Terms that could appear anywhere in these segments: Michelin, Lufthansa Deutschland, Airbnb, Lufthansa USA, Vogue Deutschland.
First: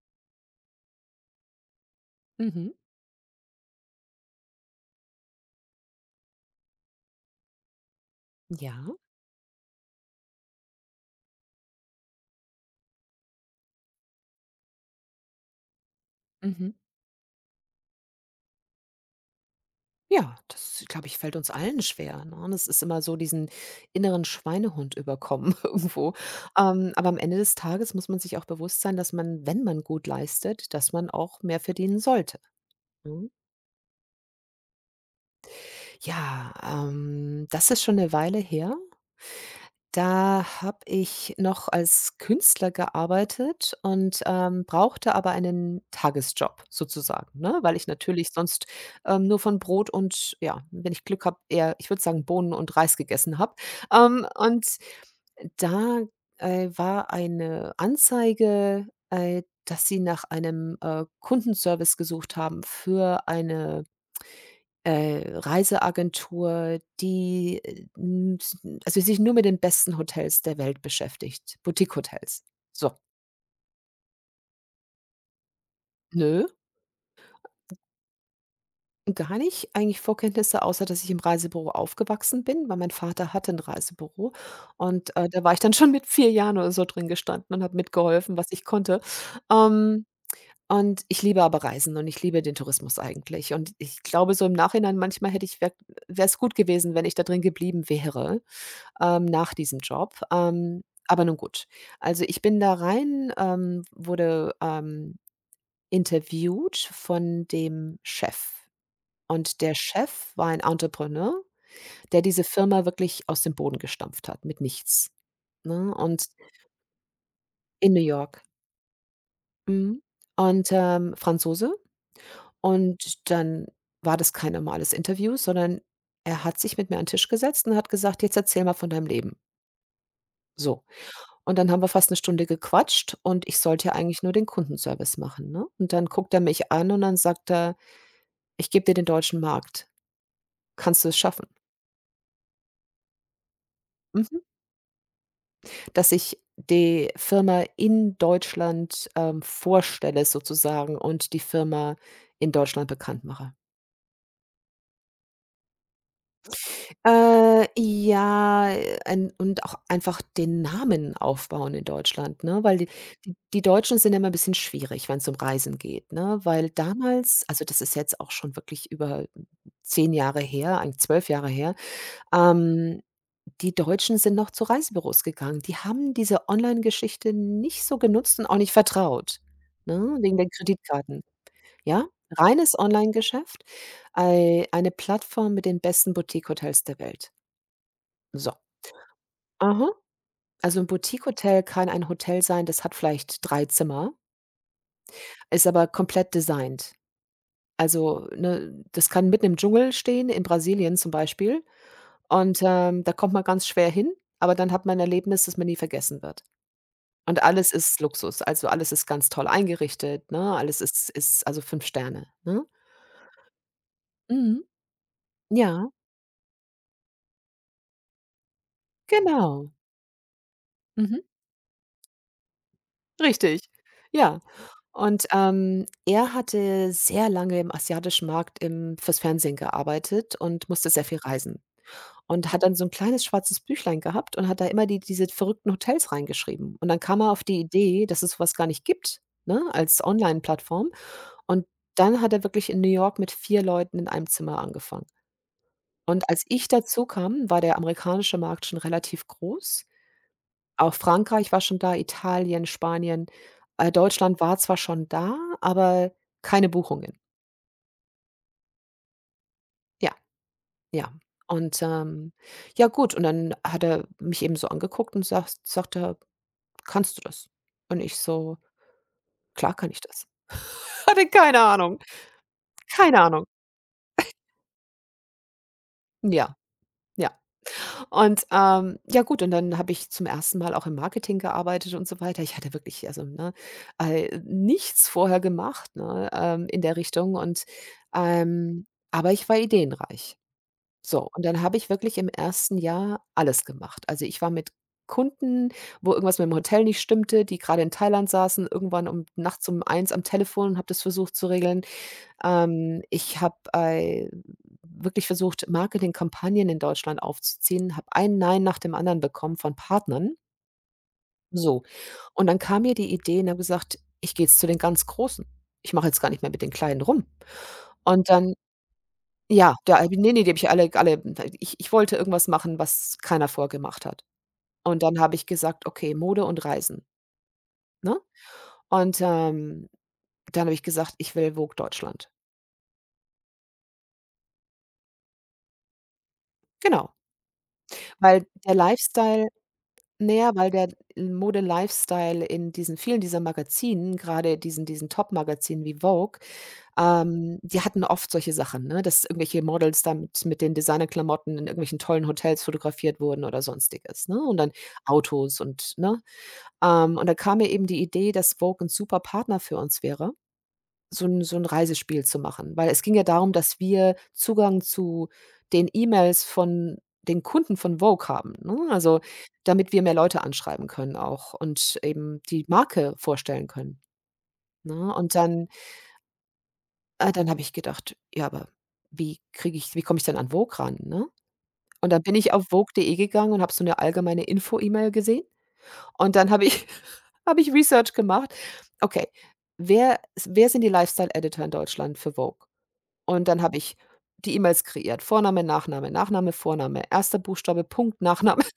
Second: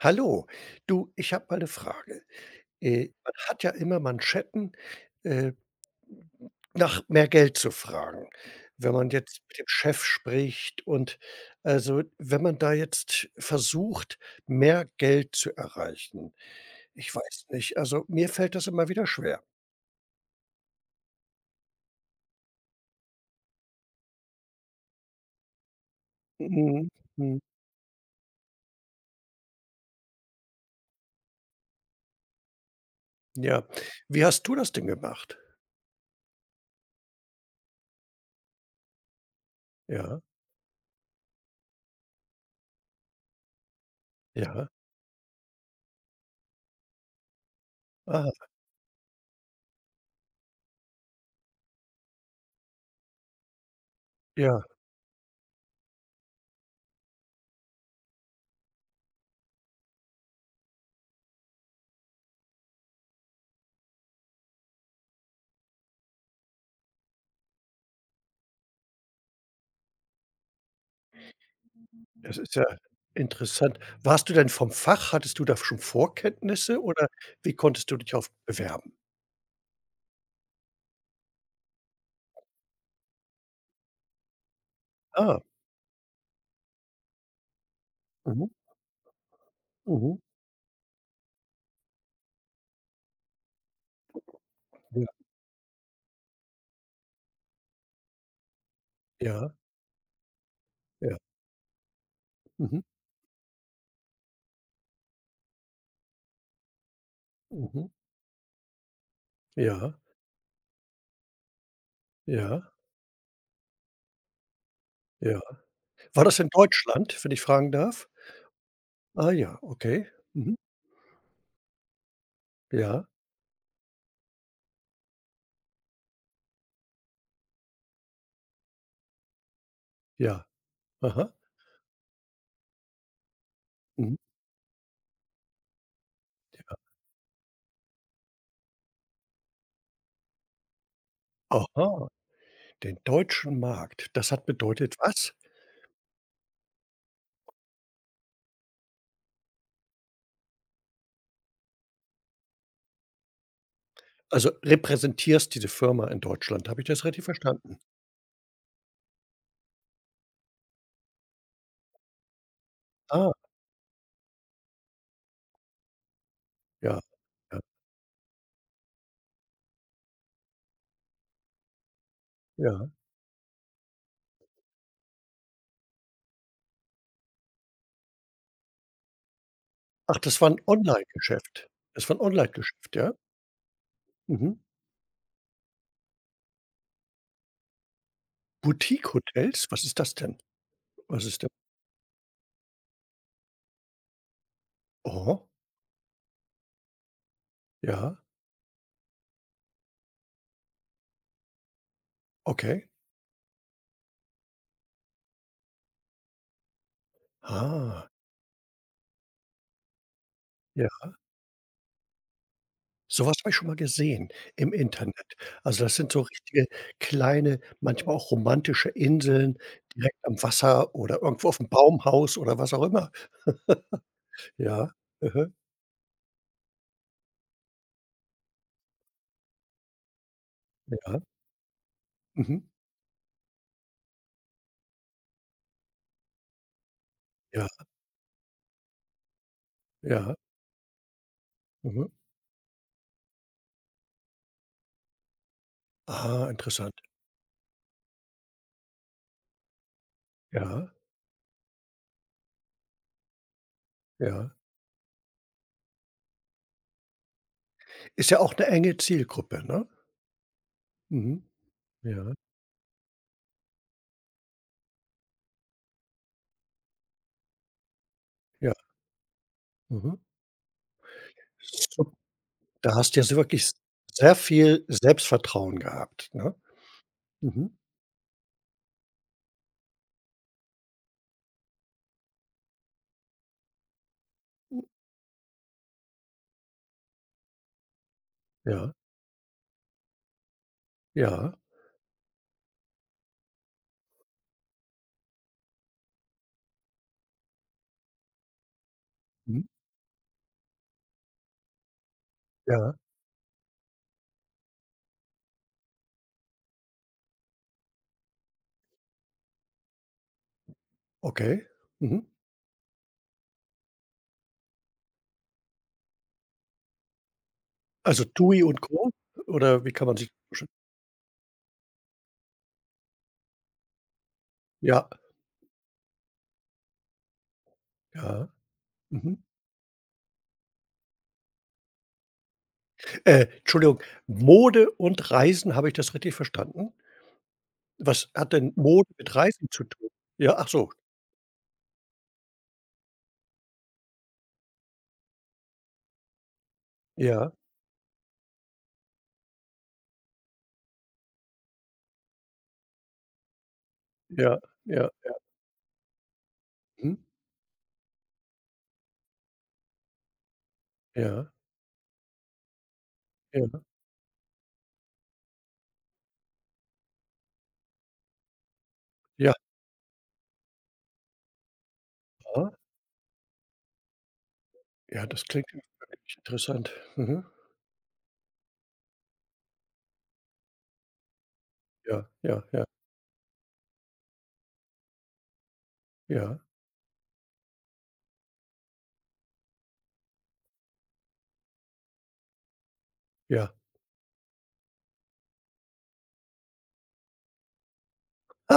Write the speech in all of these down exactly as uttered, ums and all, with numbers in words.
Hallo, du, ich habe mal eine Frage. Mhm. Äh, man hat ja immer Manschetten, äh, nach mehr Geld zu fragen, wenn Ja. man jetzt mit dem Chef spricht und also, wenn man da jetzt versucht, mehr Geld zu erreichen. Mhm. Ich weiß nicht, also, mir fällt das immer wieder schwer. Ja, das, glaube ich, fällt uns allen schwer, ne? Und es ist immer so diesen inneren Schweinehund überkommen irgendwo. Mhm, Ähm, aber am Ende mhm, des Tages muss man sich auch bewusst sein, dass man, wenn man gut leistet, dass man auch mehr verdienen sollte, ne? ja. Wie hast du das denn gemacht? Ja, ähm, das ist schon eine Weile her. Ja, Da habe ich noch als Künstler gearbeitet und, ähm, ja, brauchte aber einen Tagesjob sozusagen, ne, weil ich ah, natürlich sonst, ähm, nur von Brot und ja, wenn ich Glück habe, eher ich würde sagen, Bohnen und Reis gegessen habe. Ähm, ja. und da, äh, war eine Anzeige, äh, dass sie nach einem, äh, Kundenservice gesucht haben für eine äh, Reiseagentur, die, äh, n s n- also, sich nur mit den besten Hotels der Welt beschäftigt, Das Boutique-Hotels. ist ja So, interessant. Warst du denn vom Fach? Hattest du da schon nö, Vorkenntnisse oder wie konntest du dich auf bewerben? gar nicht eigentlich Vorkenntnisse, außer dass ich im Reisebüro aufgewachsen bin, weil mein Vater hatte ein Reisebüro und, äh, Ah, da war ich dann schon mit vier Jahren oder so drin gestanden und habe mitgeholfen, was mhm, ich konnte. Ähm, mhm. und ich liebe aber Reisen und ich liebe den Tourismus eigentlich und ich glaube so im Nachhinein Ja, manchmal hätte ich wäre es gut gewesen, wenn ich da drin geblieben wäre. Ähm, ja, nach diesem Job. Ähm, ja. Aber nun gut. Also, ich bin da Mhm, rein, ähm, wurde, ähm, interviewt von mhm. dem Chef. Und der Ja, Chef war ein Entrepreneur, der diese ja, Firma wirklich aus dem Boden gestampft hat, mit nichts, ja. ne? War Und das in Deutschland, wenn ich fragen in New darf? York. Ah ja, Mhm. okay. Mhm. Und, ähm, Franzose. Ja, Und dann war das kein normales Interview, sondern er hat sich mit mir an den Tisch gesetzt und hat gesagt: „Jetzt erzähl mal von deinem Leben.“ ja. So. Aha. Und dann haben wir fast eine Stunde gequatscht und ich sollte ja Mhm. eigentlich nur den Kundenservice machen, ne? Und dann guckt er mich an und dann sagt er: „Ich gebe dir den deutschen Markt. Kannst du es schaffen?“ Aha, den deutschen Markt. Das Mhm. hat bedeutet was? Dass ich die Firma in Deutschland, ähm, vorstelle sozusagen und die Firma in Deutschland bekannt mache. Also, repräsentierst diese Firma in Deutschland. Habe ich das richtig Äh, verstanden? Ja, äh, ein und auch einfach den Namen aufbauen in Deutschland, ne? Weil die Ah, die die Deutschen sind ja immer 'n bisschen schwierig, wenn es um Reisen geht, ne? Weil ja, damals ja, also, das ist jetzt auch schon wirklich über zehn Jahre her, eigentlich zwölf Jahre her, ja. ähm, die Deutschen sind noch zu Reisebüros gegangen. Die haben diese Online-Geschichte nicht so genutzt und auch nicht vertraut, ne, Ach, wegen das den war 'n Kreditkarten, geschäft ja? Das war 'n Reines Ei- geschäft, ja? Onlinegeschäft, Mhm. ei eine Plattform mit den besten Boutique-Hotels der Welt. So. Boutique-Hotels? Was Aha. ist das denn? Also ein Was ist denn? Boutique-Hotel kann ein Hotel sein, das hat vielleicht drei Zimmer, Aha, ist aber komplett designt. ja, Also, ne, das kann mitten im Dschungel stehen, in Brasilien zum Beispiel. Und, okay. ähm, da kommt man ganz schwer hin, aber dann hat man ein Erlebnis, das man nie vergessen wird. Und alles ist Ah, Luxus, also alles ist ganz toll eingerichtet, ne? Alles ja. ist ist also fünf Sterne, ne? So was habe ich schon mal gesehen Mhm. im Internet. Also, Ja, das sind so richtige kleine, manchmal auch romantische Inseln genau. direkt am Wasser Mhm. oder irgendwo auf'm Baumhaus oder was auch immer. Richtig. Ja. Ja, Und, mhm, ähm, er hatte sehr lange im asiatischen Markt im fürs Fernsehen gearbeitet und musste sehr viel ja, reisen und mhm, hat Mhm. dann so ein kleines schwarzes Büchlein gehabt und hat da immer die diese verrückten Hotels reingeschrieben. Und dann kam er auf die ja, Idee, dass es sowas gar nicht gibt, ne, als ja, Online-Plattform. Und mhm. dann hat er wirklich in New York mit vier Leuten in einem Zimmer angefangen. Und als Ah, ich interessant. dazu kam, war der amerikanische Markt schon relativ groß, Ja, auch Frankreich war schon da, Italien, Spanien. Äh, Deutschland ja. war zwar schon da, aber keine Buchungen. Ist ja auch 'ne enge Zielgruppe, ne? Ja, ja. Mhm, Und, ähm, ja, ja gut, und dann hat er mich eben so angeguckt und sagt sagt er: „Kannst du das?“ Und ich so: ja, „Klar kann ich mhm. das.“ Hatte keine Ahnung, Sup Da hast du keine ja so Ahnung. wirklich sehr viel Selbstvertrauen gehabt, ne? Ja, ja. Mhm. Und, ähm, ja gut, und dann habe ich zum ersten Mal auch im Marketing gearbeitet und so weiter. Ich hatte wirklich, also, ne, äh, nichts vorher gemacht, ne, ähm, in der Richtung und, ähm Ja, aber ich war ideenreich. So, und ja, dann habe ich wirklich im ersten Jahr alles gemacht. Also, ich war mit Kunden, wo irgendwas mit dem Hotel nicht stimmte, die gerade in Thailand saßen, irgendwann um mhm, nachts um Eins am Telefon und habe das versucht zu regeln. ja, Ähm, ich habe, äh, wirklich versucht, Marketingkampagnen in Deutschland aufzuziehen, habe ein Nein nach dem anderen bekommen von Partnern. okay. So. Mhm. Und dann kam mir die Idee und habe gesagt: „Ich gehe jetzt zu den ganz Großen. Ich mache jetzt gar nicht mehr mit den Kleinen rum.“ Also Und dann TUI und Co. ja, oder wie da kann habe man ich sich ne, ne, die habe ich alle alle ich ich wollte irgendwas machen, was keiner vorgemacht hat. Und ja, dann habe ich gesagt: „Okay, Mode und Reisen“, ne? ja, Und, mhm. ähm, dann habe ich gesagt: „Ich will Vogue Deutschland.“ Äh, Entschuldigung, Mode und Reisen, habe ich das richtig verstanden? Genau, Was weil hat denn der Mode mit Lifestyle. Reisen zu tun? Na ja, Ja, ach weil der so. äh, Mode-Lifestyle in diesen vielen dieser Magazinen, gerade diesen diesen Top-Magazinen wie Vogue, Ja, ähm, die hatten oft solche Sachen, ne, dass irgendwelche Models damit mit den Designerklamotten in irgendwelchen tollen Hotels fotografiert wurden oder Sonstiges, ne? Und ja, dann ja, Autos und ne? mhm, Ähm, und da kam mir eben die Idee, dass Vogue ein super Partner für uns wäre so 'n ja, so 'n Reisespiel zu machen, weil es ging ja darum, dass ja, wir Zugang zu den E-Mails von den Kunden von Vogue haben, ne? Also, ja. damit wir mehr Leute anschreiben können auch und eben die Marke vorstellen können, ne? Ja, Und das klingt dann ja wirklich interessant. äh, Mhm. dann habe ich gedacht: „Ja, aber wie kriege ich wie komme ich denn an Vogue ran“, ne? Und dann Ja, bin ich ja, auf ja, vogue.de gegangen und habe so 'ne allgemeine Info-E-Mail gesehen und dann ja, habe ich habe ich Research gemacht. Okay, wer s wer sind die Lifestyle Editor in Deutschland für Vogue? Und dann ja. habe ich die E-Mails kreiert. Vorname, Nachname, Nachname, Vorname, erster Buchstabe, Punkt, Nachname.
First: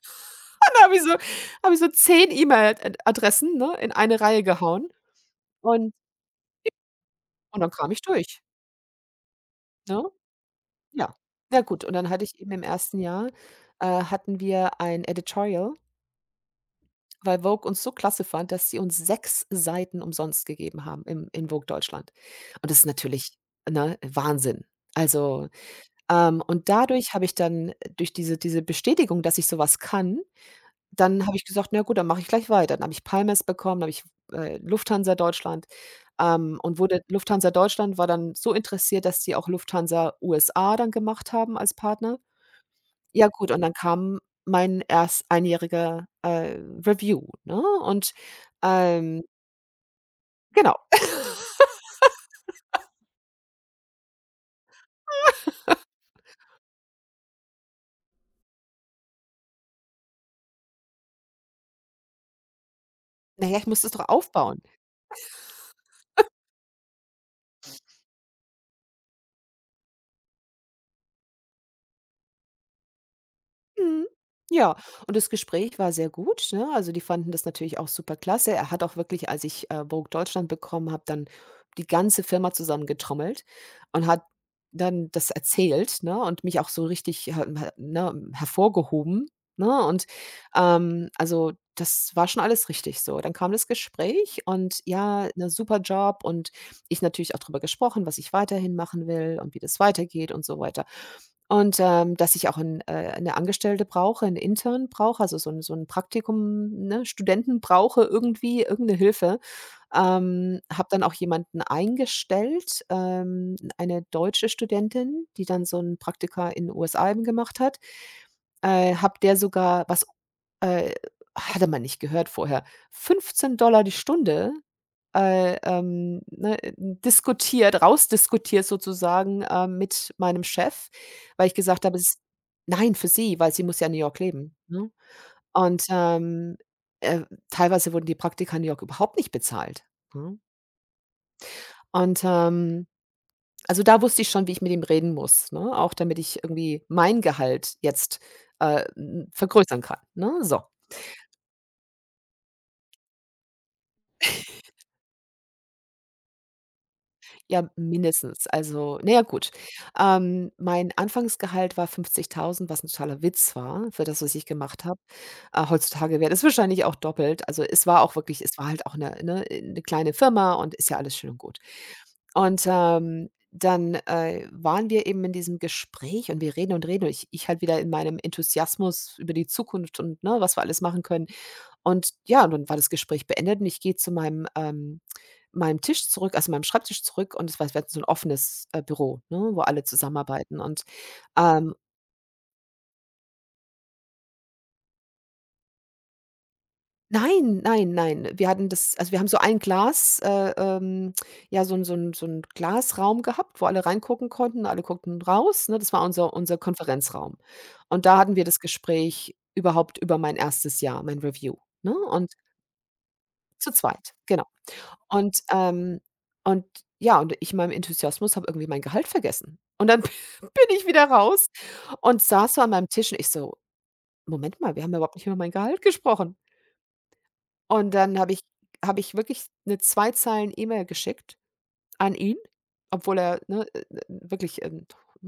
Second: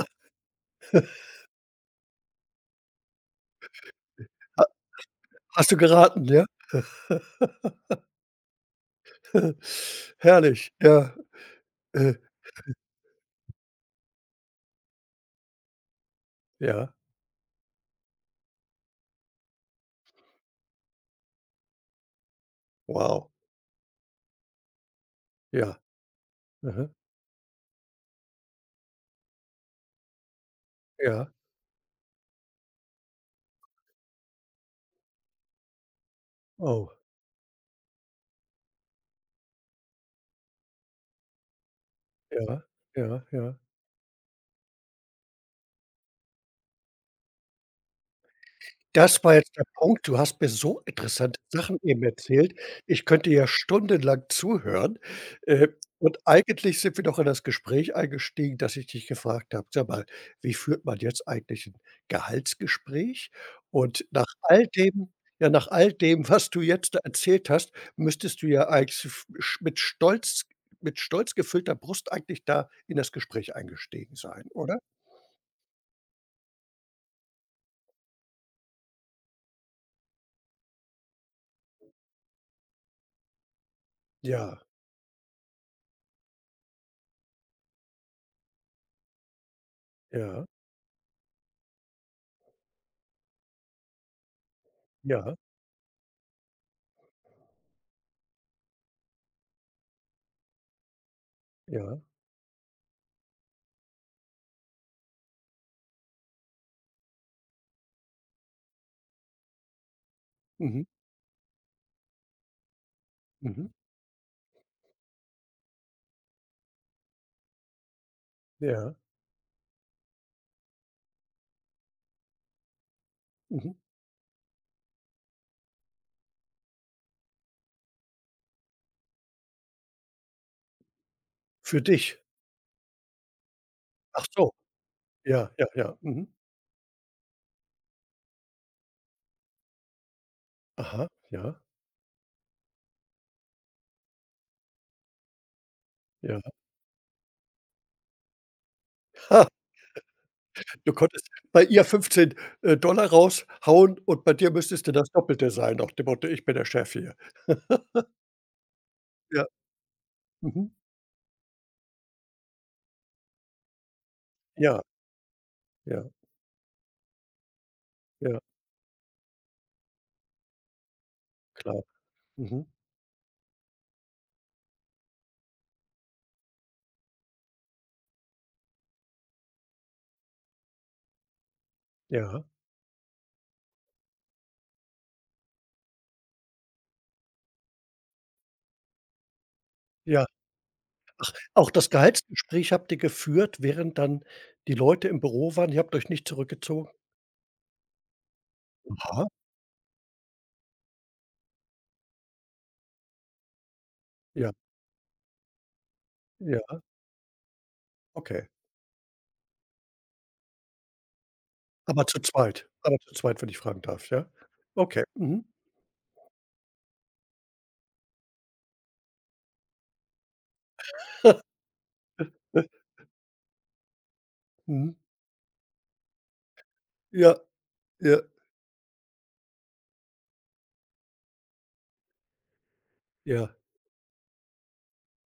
Und da habe ich so habe ich so zehn E-Mail Adressen, ne, in eine Reihe gehauen Hast du und geraten, ja? und dann kam ich durch, ne? Herrlich, Ja. ja, Ja gut, und dann äh, hatte ich eben im ersten Jahr, äh, hatten wir ein Editorial, ja, weil Vogue uns so klasse fand, dass sie uns sechs Seiten umsonst gegeben haben im in Vogue Deutschland. Und das ist wow, natürlich, ne, Wahnsinn. Also. ja, Ähm, und mhm, dadurch habe ich dann äh, durch diese diese Bestätigung, dass ich so was kann, dann ja, habe ich gesagt: „Na gut, dann mache ich gleich weiter.“ Dann habe ich Palmas bekommen, dann habe ich, äh, Lufthansa Deutschland, ähm, und oh, wurde Lufthansa Deutschland war dann so interessiert, dass die auch Lufthansa U S A dann gemacht haben als Partner. ja, ja, Ja gut, ja. und dann kam mein erst einjähriger, äh, Review, ne? Und, ähm, Das war jetzt der Punkt. Du hast mir genau. so interessante Sachen eben erzählt. Ich könnte ja stundenlang zuhören. Äh, und eigentlich sind wir doch in das Gespräch eingestiegen, dass ich dich gefragt habe: „Sag mal, wie führt man jetzt eigentlich ein Gehaltsgespräch?“ Na ja, ich musste es Und doch nach aufbauen. all dem ja, nach all dem, was du jetzt da erzählt hast, müsstest du ja eigentlich f sch mit Stolz mit stolz gefüllter Brust eigentlich da in das Gespräch Mhm. eingestiegen sein, Ja, oder? und das Gespräch war sehr gut, ne? Also, die fanden das natürlich auch super klasse. Er hat auch wirklich, als ich, äh, Vogue Deutschland bekommen habe, dann die ganze Firma zusammengetrommelt und hat Ja, dann das erzählt, ne, und mich auch so richtig, her her ne, hervorgehoben, ne? Und, ja, ähm, also, das war schon alles richtig so. Dann kam das Gespräch und ja, ja, ne, super Job und ich natürlich auch drüber gesprochen, was ich weiterhin machen will und wie das weitergeht und so weiter. Und, ja. ähm, dass ich auch 'n äh, 'ne Angestellte brauche, 'n Intern brauche, also so ein so 'n Praktikum, ne, Studenten brauche irgendwie, irgend 'ne Hilfe. Ähm, Mhm, Habe dann auch jemanden eingestellt, ähm, mhm, eine deutsche Studentin, die dann so ein Praktika in U S A eben gemacht hat. ja, Äh, habe der sogar was äh, hatte man nicht gehört vorher, fünfzehn mhm. die Stunde äh, ähm, ne, äh, diskutiert, rausdiskutiert sozusagen, ähm, mit meinem Chef, weil ich Für gesagt habe, es dich? ist nein, für sie, weil sie muss ja in New York Ach so, leben, ne? ja, ja, Und, ja, mhm. ähm, äh, teilweise wurden die Praktika in New York überhaupt nicht bezahlt, ne? Aha, ja, Und, ähm, also, da wusste ich schon, wie ich mit ihm reden muss, ne, auch damit ja. ich irgendwie mein Gehalt jetzt, äh, n Ha, vergrößern kann, ne, so. du konntest bei ihr fünfzehn, äh, Dollar raushauen und bei dir müsstest du das Doppelte sein, nach dem Motto: „Ich bin der Chef hier.“ Ja, mindestens. Also, na ja, Ja, gut. Ähm, mhm, Mein Anfangsgehalt war fünfzigtausend, was ein totaler Witz war für das, was ich ja, gemacht habe. Äh, ja, Heutzutage wäre das wahrscheinlich auch doppelt. Also, es war auch ja, wirklich es war halt auch eine ne, äh, 'ne kleine Firma und ist ja alles schön und gut. klar. Und, Mhm, ähm, dann, äh, waren wir eben in diesem Gespräch und wir reden und reden und ich ich halt wieder in meinem Enthusiasmus über die Zukunft und, ne, was wir alles machen können. Und ja, ja, und dann war das Gespräch beendet und ich gehe zu meinem, ähm meinem Tisch zurück, also meinem Schreibtisch zurück und es war wir hatten so ein offenes, äh, Büro, ne, wo alle ja. zusammenarbeiten und, Auch ähm das Gehaltsgespräch habt ihr geführt, während dann die Leute im Büro waren? Ihr habt euch nicht zurückgezogen? nein, nein, nein, wir hatten das also, wir Aha, haben so ein Glas äh, ähm, ja, so ein so ein so 'n Glasraum gehabt, wo alle reingucken ja, konnten. Alle guckten raus, ne? Das war unser unser ja, Konferenzraum. Und da hatten wir okay. das Gespräch überhaupt über mein erstes Jahr, mein Review, ne? Aber zu Und zweit Aber zu zweit, wenn ich zu fragen darf, zweit, ja? genau. Okay, Und, mhm. ähm und ja, und ich in meinem Enthusiasmus habe irgendwie mein Gehalt vergessen. Und dann bin ich wieder raus und saß so an meinem Tisch und ich so: „Moment mal, wir haben Mhm. ja überhaupt nicht über mein Gehalt gesprochen.“ Ja, Und dann ja, habe ich habe ich wirklich eine zwei Zeilen E-Mail geschickt an ihn, obwohl er, ja, ne, äh, äh, wirklich, ähm,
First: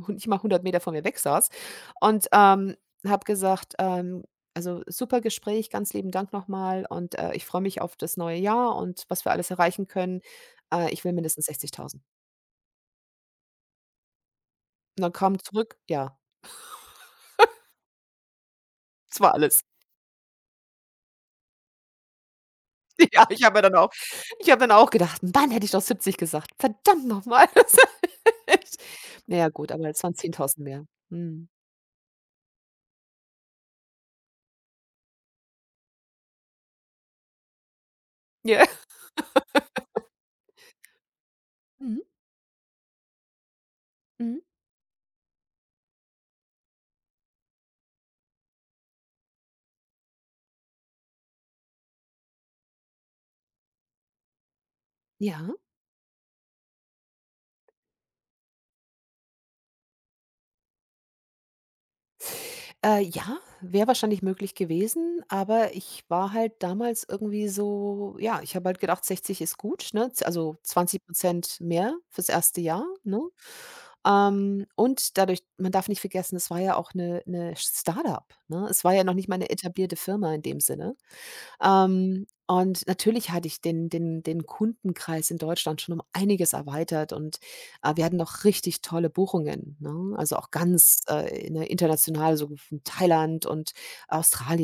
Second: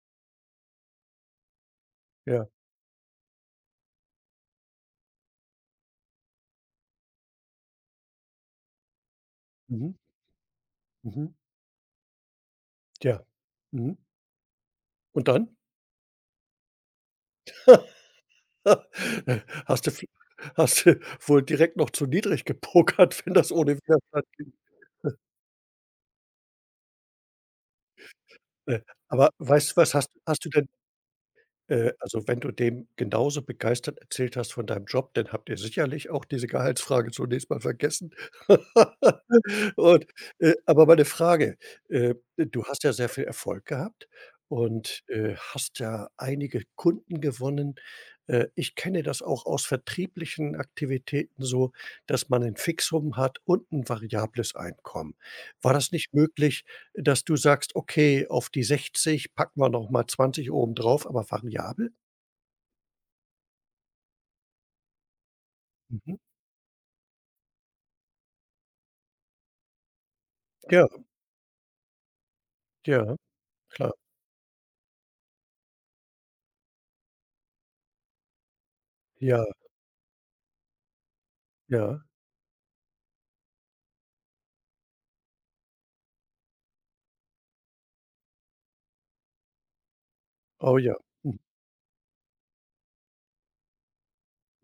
hu nicht mal hundert Meter von mir weg saß und, ja. ähm, habe gesagt, ähm: „Also, super Gespräch, ganz lieben Dank nochmal und, äh, ich freue mich auf das neue Jahr und was wir alles erreichen Mhm, können. Äh, ich will mhm, mindestens sechzigtausend.“ ja, mhm. Und dann Und kam dann? zurück: „Ja, das war alles.“ Hast du v hast du wohl direkt noch zu niedrig Ja, gepokert, wenn ich das habe mir dann ohne auch Widerstand ich ging. habe dann auch gedacht: „Mann, hätte ich doch siebzig gesagt. Verdammt nochmal.“ Ne, aber Naja gut, weißt du aber was, es hast waren hast du zehntausend denn mehr. Mhm. Äh, also, wenn du dem genauso begeistert erzählt hast von deinem Job, dann habt ihr sicherlich auch diese Gehaltsfrage zunächst mal vergessen. Ja. Und, äh, aber meine Frage, Mhm, äh, du hast ja sehr viel Erfolg gehabt mhm. und, äh, hast ja einige Kunden gewonnen. Äh, ich kenne das auch aus vertrieblichen Aktivitäten so, dass man ein Fixum hat und ein variables Einkommen. Ja. War das nicht möglich, dass du sagst: „Okay, auf die sechzig packen wir noch mal zwanzig oben drauf, aber variabel?“ Äh, ja, wäre wahrscheinlich möglich gewesen, aber ich Mhm. war halt damals irgendwie so, ja, ich habe halt gedacht, sechzig ist gut, ne? Z also Ja, zwanzig mehr fürs erste Jahr, ja, ne? klar. Ähm, und dadurch, man darf nicht vergessen, es war ja auch eine 'ne Start-up, ne? Es war ja noch nicht mal Ja, eine etablierte Firma in dem Sinne. ja. Ähm, und natürlich hatte ich den den den Kundenkreis in Deutschland schon um einiges erweitert und, äh, wir hatten noch richtig tolle Buchungen, ne? Also, auch Oh ja. ganz, Mhm, äh, ne, international, so von Thailand und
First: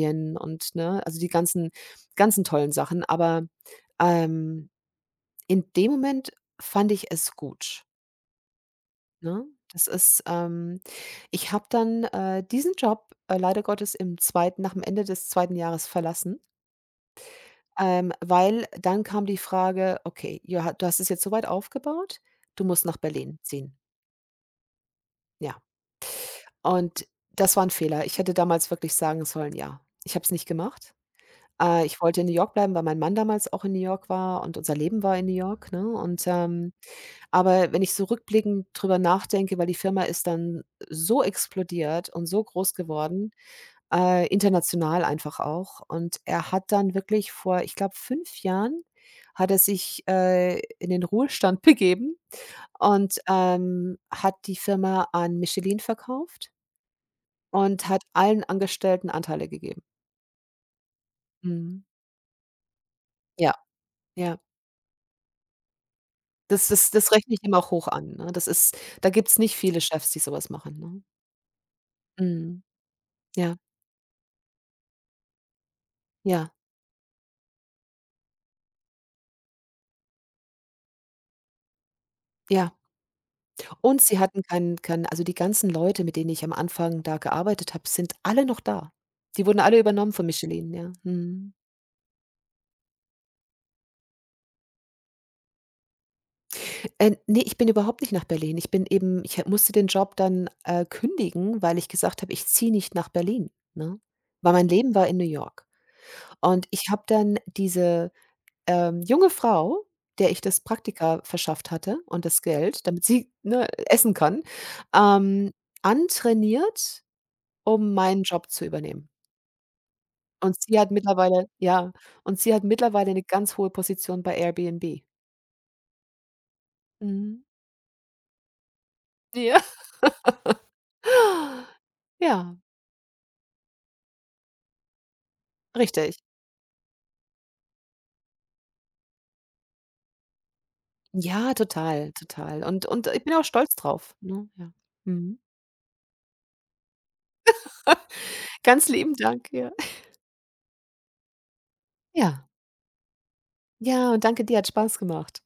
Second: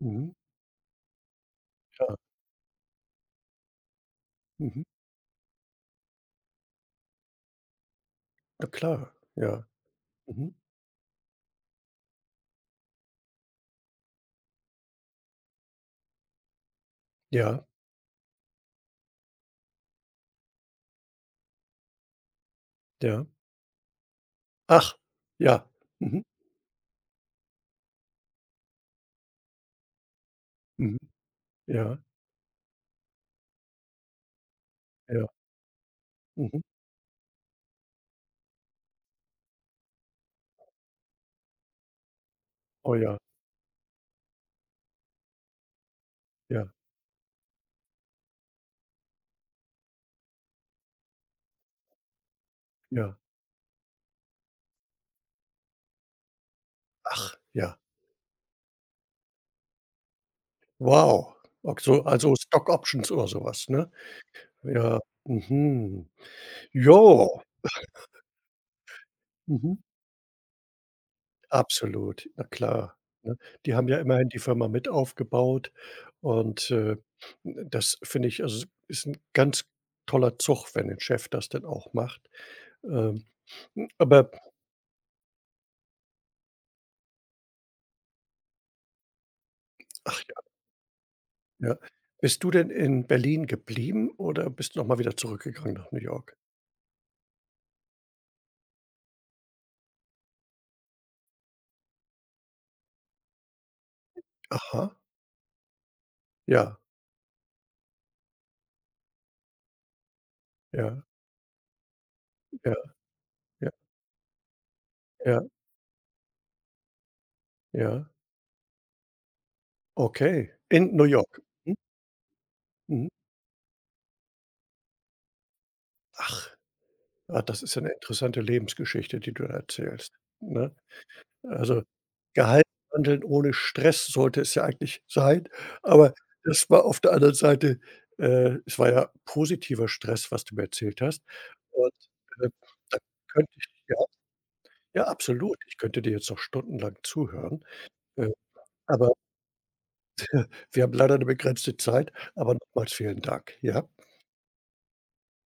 mhm, und, ne, also die ganzen klar. ganzen tollen Sachen. Aber, ähm, Mhm. in dem Moment fand ich es gut, Na klar, ne? ja. Das ist, Mhm. ähm Ich habe dann, äh, diesen Job, äh, leider Gottes im zweiten, nach dem Ende des zweiten Jahres, verlassen. Ja, Ähm, weil dann kam die Frage: „Okay, ja, du hast es jetzt so weit aufgebaut, du musst nach ja. Berlin ziehen.“ Ach, Ja, ja. Mhm, und das war ein Fehler. Ich hätte damals wirklich sagen sollen: „Ja.“ Ich habe es nicht gemacht. mhm. Äh, Ja, Ich wollte in New York bleiben, weil mein Mann damals auch in New York war und unser Leben war in ja. New York, ne? Und, Mhm. Ähm aber wenn ich so rückblickend drüber nachdenke, weil die Firma ist dann so explodiert und so groß Oh ja, geworden. Äh, international einfach auch. Und er ja, hat dann wirklich vor, ich glaube, fünf Jahren hat er sich, äh, in den Ruhestand begeben ja. und, ähm, hat die Firma an Michelin verkauft Ach, ja. und hat allen Angestellten Anteile gegeben. Wow. Ok Mhm. so also Stock Options oder Ja, sowas, ne? ja. Ja. Mhm. Das das das Ja. rechne ich ihm auch hoch an, ne? Das ist Da gibt's nicht Mhm. viele Chefs, die sowas machen, ne? Absolut, na Mhm. klar, ne? Ja, Die haben ja immerhin die Firma mit aufgebaut ja, und, äh, das finde ich also, ist 'n ganz toller Zug, wenn 'n Chef das denn auch macht. ja. Ähm, Und sie aber hatten keinen keinen also, die ganzen Leute, mit denen ich am Anfang da gearbeitet habe, sind alle noch da. Die wurden alle übernommen ach von Michelin, ja. Mhm. ja, ja. Bist du denn in Berlin geblieben oder bist du noch mal wieder zurückgegangen nach New York? Äh, ne, ich bin überhaupt nicht nach Berlin. Ich bin eben ich ha musste den Job dann, äh, kündigen, weil ich gesagt habe, ich ziehe nicht nach Berlin, ne? Weil mein Leben Aha, war in New York. Und ja, ich habe dann diese, ähm, junge Frau, der ich das ja, Praktika verschafft hatte und das ja, Geld, damit sie, ne, ja, essen kann, ja, ähm, antrainiert, um ja. meinen Job zu übernehmen. Okay, Und sie hat in New York. mittlerweile Mhm, ja, und sie hat mhm. mittlerweile 'ne ganz hohe Position bei Airbnb. Ach, Mhm. ah, das ist ja 'ne interessante Lebensgeschichte, die du da Ja. erzählst, ne? Also, Ja, gehalten handeln ohne Stress sollte es ja eigentlich sein, aber richtig. das war auf der anderen Seite äh, es war ja positiver Stress, was du mir erzählt hast Ja, und, total, äh, total. Und da und ich bin auch könnte ich stolz ja, drauf, ne? Ja. ja, Mhm. absolut. Ich könnte dir jetzt noch stundenlang zuhören, äh, Ganz aber lieben Dank, ja. wir haben leider eine begrenzte Zeit, Ja. aber nochmals vielen Dank, ja? Ja, und danke dir, hat Spaß gemacht.